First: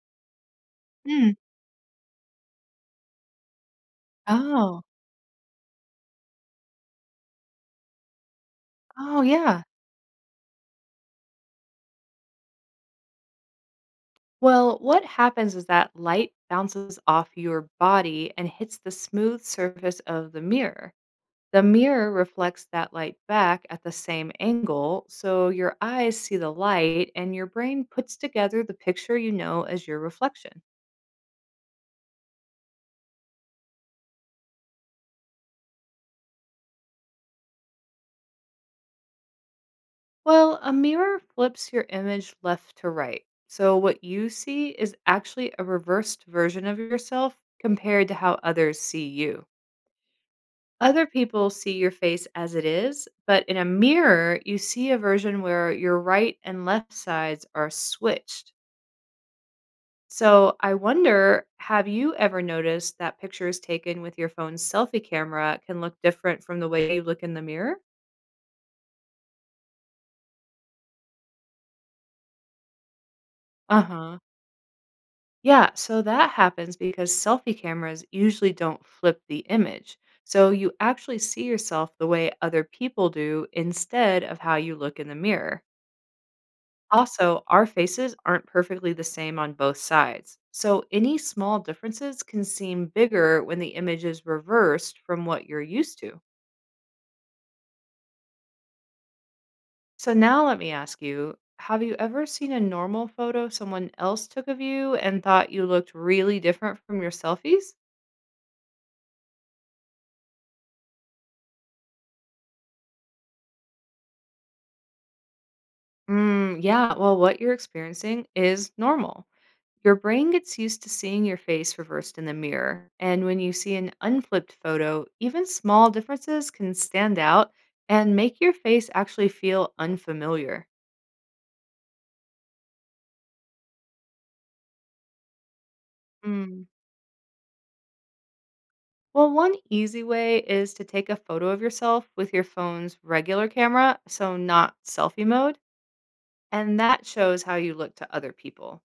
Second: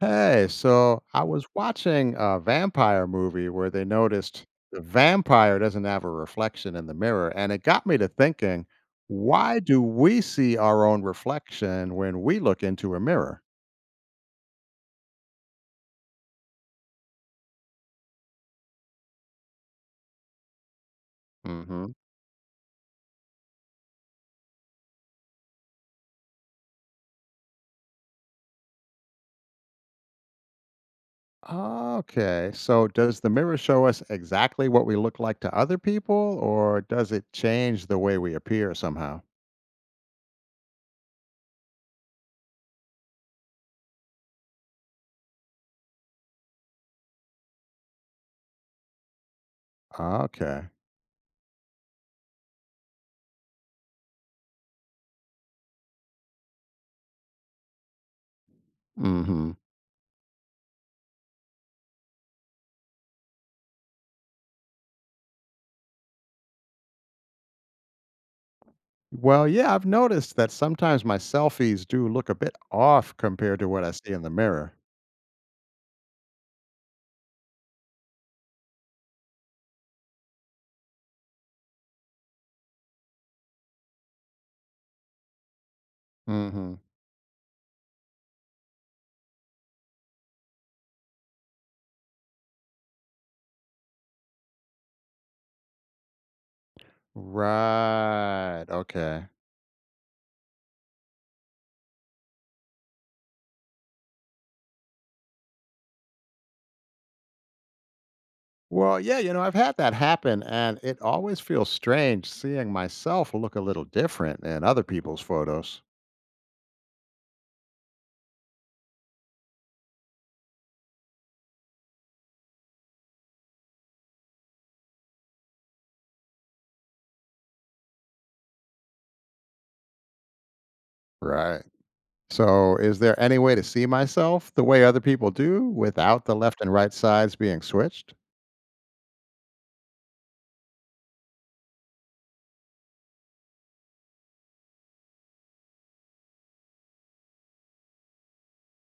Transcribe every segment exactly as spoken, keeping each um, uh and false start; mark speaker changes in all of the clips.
Speaker 1: Hey, so I
Speaker 2: Mm.
Speaker 1: was watching a vampire movie where they noticed the
Speaker 2: Oh.
Speaker 1: vampire doesn't have a reflection in the mirror. And it got me to thinking,
Speaker 2: Oh,
Speaker 1: why
Speaker 2: yeah.
Speaker 1: do we see our own reflection when we look into a mirror?
Speaker 2: Well, what happens is that light bounces off your body and hits the smooth surface of the mirror. The
Speaker 1: Hmm.
Speaker 2: mirror reflects that light back at the same angle, so your eyes see the light and your brain puts together the picture you know as your reflection.
Speaker 1: Okay, so does the mirror show us exactly what we look like to other people, or does it change the way we appear somehow?
Speaker 2: Well, a mirror flips your image left to right. So what you see is actually a reversed version of yourself compared to how others see you.
Speaker 1: Okay.
Speaker 2: Other people see your face as it is, but in a mirror, you see a version where your right and left sides are switched.
Speaker 1: Hmm.
Speaker 2: So I wonder, have you ever noticed that pictures taken with your phone's selfie camera can look different from the way you look in the mirror?
Speaker 1: Well, yeah, I've noticed that sometimes my selfies do look a bit off compared to what
Speaker 2: Uh
Speaker 1: I see
Speaker 2: huh.
Speaker 1: in the mirror.
Speaker 2: Yeah, so that happens because selfie cameras usually don't flip the image. So you actually see yourself the way other people do instead of how you look in the mirror.
Speaker 1: Hmm.
Speaker 2: Also, our faces aren't perfectly the same on both sides, so any small differences can seem bigger when the image is reversed from what you're used to.
Speaker 1: Right. Okay.
Speaker 2: So, now let me ask you, have you ever seen a normal photo someone else took of you and thought you looked really different from your selfies?
Speaker 1: Well, yeah, you know, I've had that happen, and it always feels strange seeing myself look a little different in other people's photos.
Speaker 2: Mm, yeah, well, what you're experiencing is normal. Your brain gets used to seeing your face reversed in the mirror, and when you see an unflipped photo, even small differences can stand out and make your face actually feel unfamiliar.
Speaker 1: Right. So, is there any way to see myself the way other people do without the left
Speaker 2: Mm.
Speaker 1: and right sides being switched?
Speaker 2: Well, one easy way is to take a photo of yourself with your phone's regular camera, so not selfie mode, and that shows how you look to other people.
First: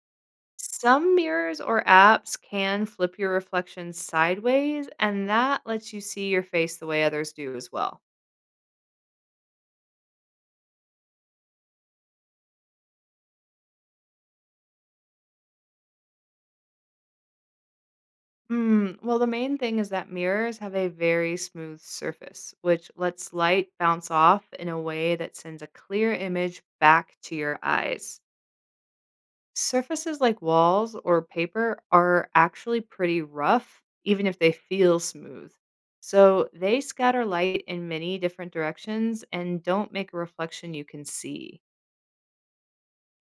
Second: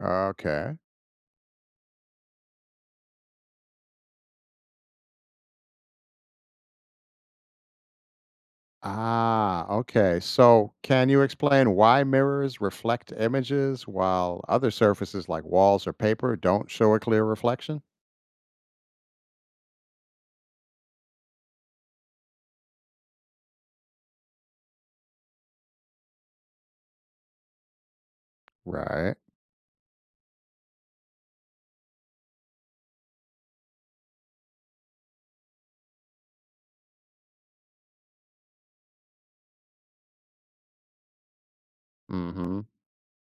Speaker 1: Okay.
Speaker 2: Some mirrors or apps can flip your reflection sideways, and that lets you see your face the way others do as well.
Speaker 1: Ah, okay. So, can you explain why mirrors reflect images while other surfaces like walls or paper don't show a clear reflection?
Speaker 2: Mm, well, the main thing is that mirrors have a very smooth surface, which lets light bounce off in a way that sends a clear image back to your eyes.
Speaker 1: Right.
Speaker 2: Surfaces like walls or paper are actually pretty rough, even if they feel smooth. So they scatter light in many different directions and don't make a reflection you can see.
Speaker 1: Mm-hmm.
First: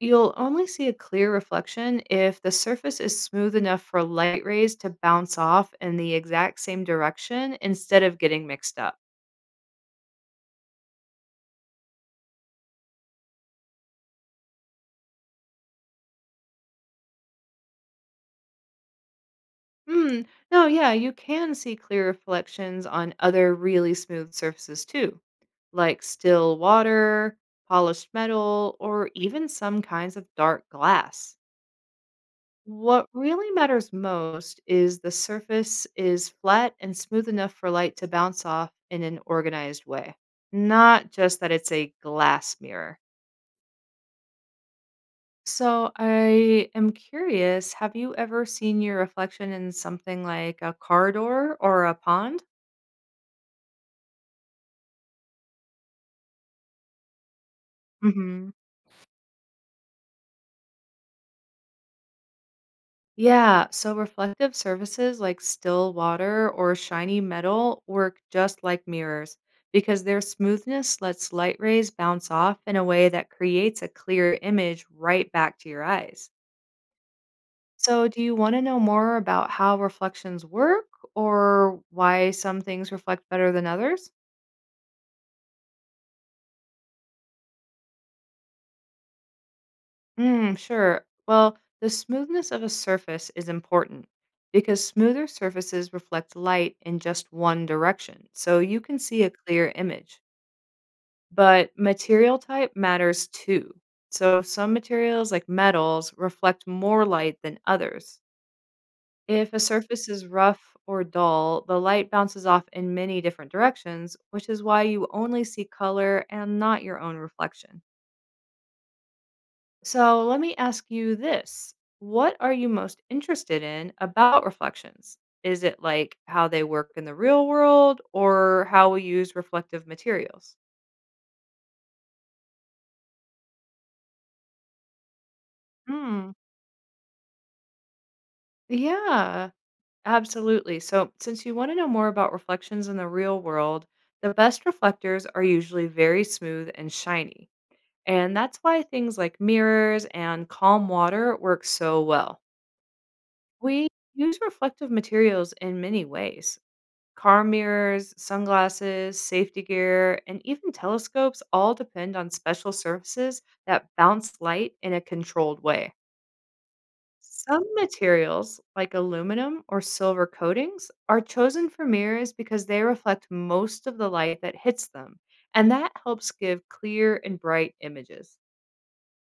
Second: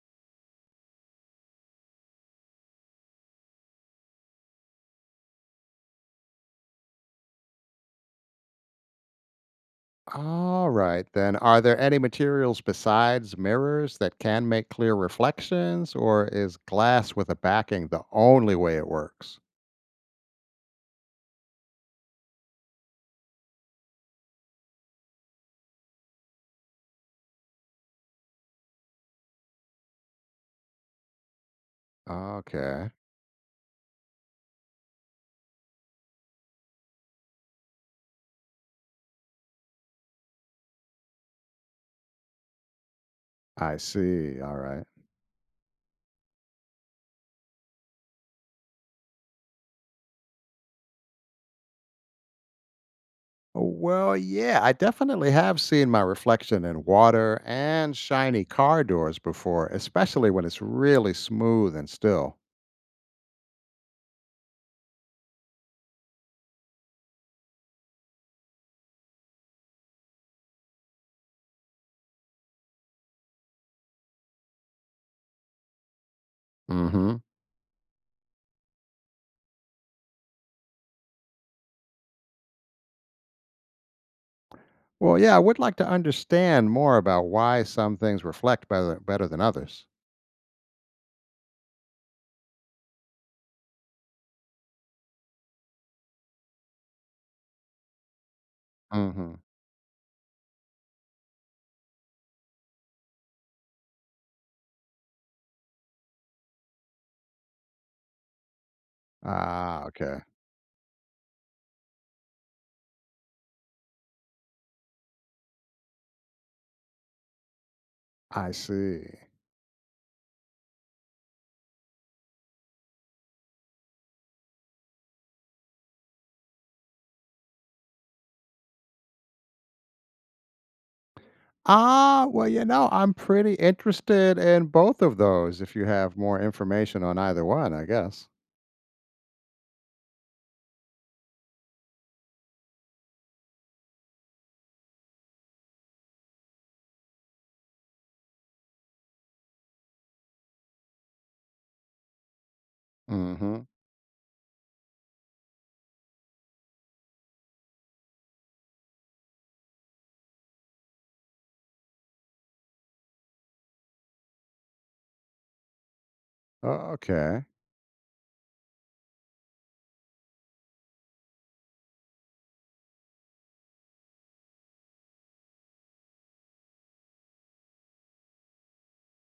Speaker 2: You'll only see a clear reflection if the surface is smooth enough for light rays to bounce off in the exact same direction instead of getting mixed up.
Speaker 1: All right. Then, are there any materials besides mirrors that can make clear reflections, or is glass with a backing the only way it works?
Speaker 2: Hmm, no, yeah, you can see clear reflections on other really smooth surfaces too, like still water, polished metal, or even some kinds of dark glass.
Speaker 1: Okay.
Speaker 2: What really matters most is the surface is flat and smooth enough for light to bounce off in an organized way, not just that it's a glass mirror.
Speaker 1: I see. All right.
Speaker 2: So, I am curious, have you ever seen your reflection in something like a car door or a pond?
Speaker 1: Well, yeah, I definitely have seen my reflection in water and shiny car doors before, especially when it's really smooth and still.
Speaker 2: Yeah, so reflective surfaces like still water or shiny metal work just like mirrors because their smoothness lets light rays bounce off in a way that creates a clear image right back to your eyes.
Speaker 1: Hmm.
Speaker 2: So, do you want to know more about how reflections work or why some things reflect better than others?
Speaker 1: Well, yeah, I would like to understand more about why some things reflect better better than others.
Speaker 2: Mm, sure. Well, the smoothness of a surface is important because smoother surfaces reflect light in just one direction, so you can see a
Speaker 1: Hmm.
Speaker 2: clear image. But material type matters too. So some materials, like metals, reflect more light than others. If a
Speaker 1: Ah,
Speaker 2: surface
Speaker 1: okay.
Speaker 2: is rough or dull, the light bounces off in many different directions, which is why you only see color and not your own reflection.
Speaker 1: I see.
Speaker 2: So let me ask you this. What are you most interested in about reflections? Is it like how they work in the real world or how we use reflective materials?
Speaker 1: Ah, well, you know, I'm pretty interested in both of those if you have
Speaker 2: Hmm.
Speaker 1: more information on either one, I guess.
Speaker 2: Yeah, absolutely. So, since you want to know more about reflections in the real world, the best reflectors are usually very smooth and shiny. And that's why things like mirrors and calm water work so well.
Speaker 1: Hmm.
Speaker 2: We use reflective materials in many ways. Car mirrors, sunglasses, safety gear, and even telescopes all depend on special surfaces that bounce light in a controlled way.
Speaker 1: Okay.
Speaker 2: Some materials, like aluminum or silver coatings, are chosen for mirrors because they reflect most of the light that hits them, and that helps give clear and bright images.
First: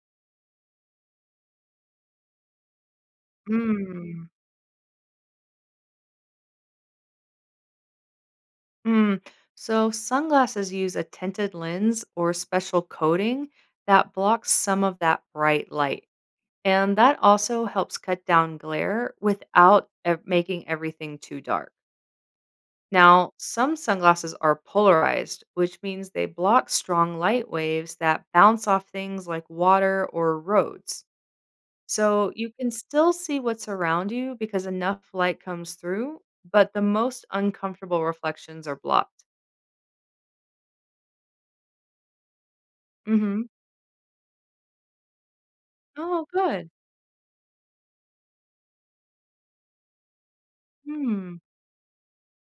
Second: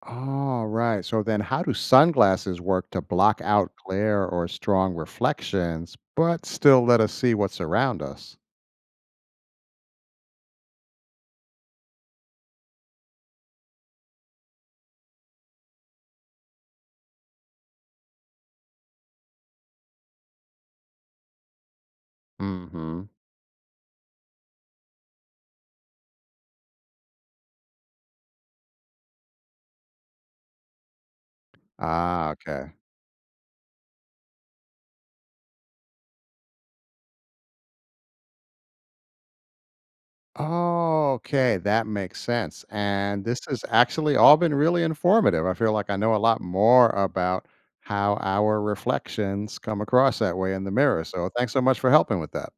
Speaker 1: All right. So then, how do sunglasses work to block out glare
Speaker 2: Mm.
Speaker 1: or strong reflections, but still let us see what's around us?
Speaker 2: Mm. So, sunglasses use a tinted lens or special coating that blocks some of that bright light. And that also helps cut down glare without ev- making everything too dark.
Speaker 1: Hmm.
Speaker 2: Now, some sunglasses are polarized, which means they block strong light waves that bounce off things like water or roads.
Speaker 1: Ah,
Speaker 2: So you can
Speaker 1: okay.
Speaker 2: still see what's around you because enough light comes through, but the most uncomfortable reflections are blocked.
Speaker 1: Okay, that makes sense. And this
Speaker 2: hmm
Speaker 1: has actually all been really informative. I feel like I know a
Speaker 2: Oh,
Speaker 1: lot
Speaker 2: good.
Speaker 1: more about how our reflections come across that way in the mirror. So
Speaker 2: Hmm.
Speaker 1: thanks so much for helping with that.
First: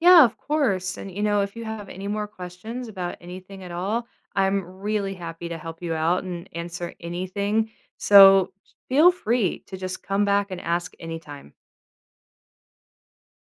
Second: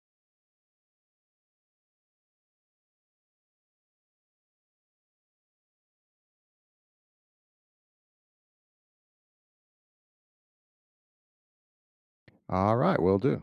Speaker 2: Yeah, of course. And, you know, if you have any more questions about anything at all, I'm really happy to help you out and answer anything. So feel free to just come back and ask anytime.
Speaker 1: All right, we'll do.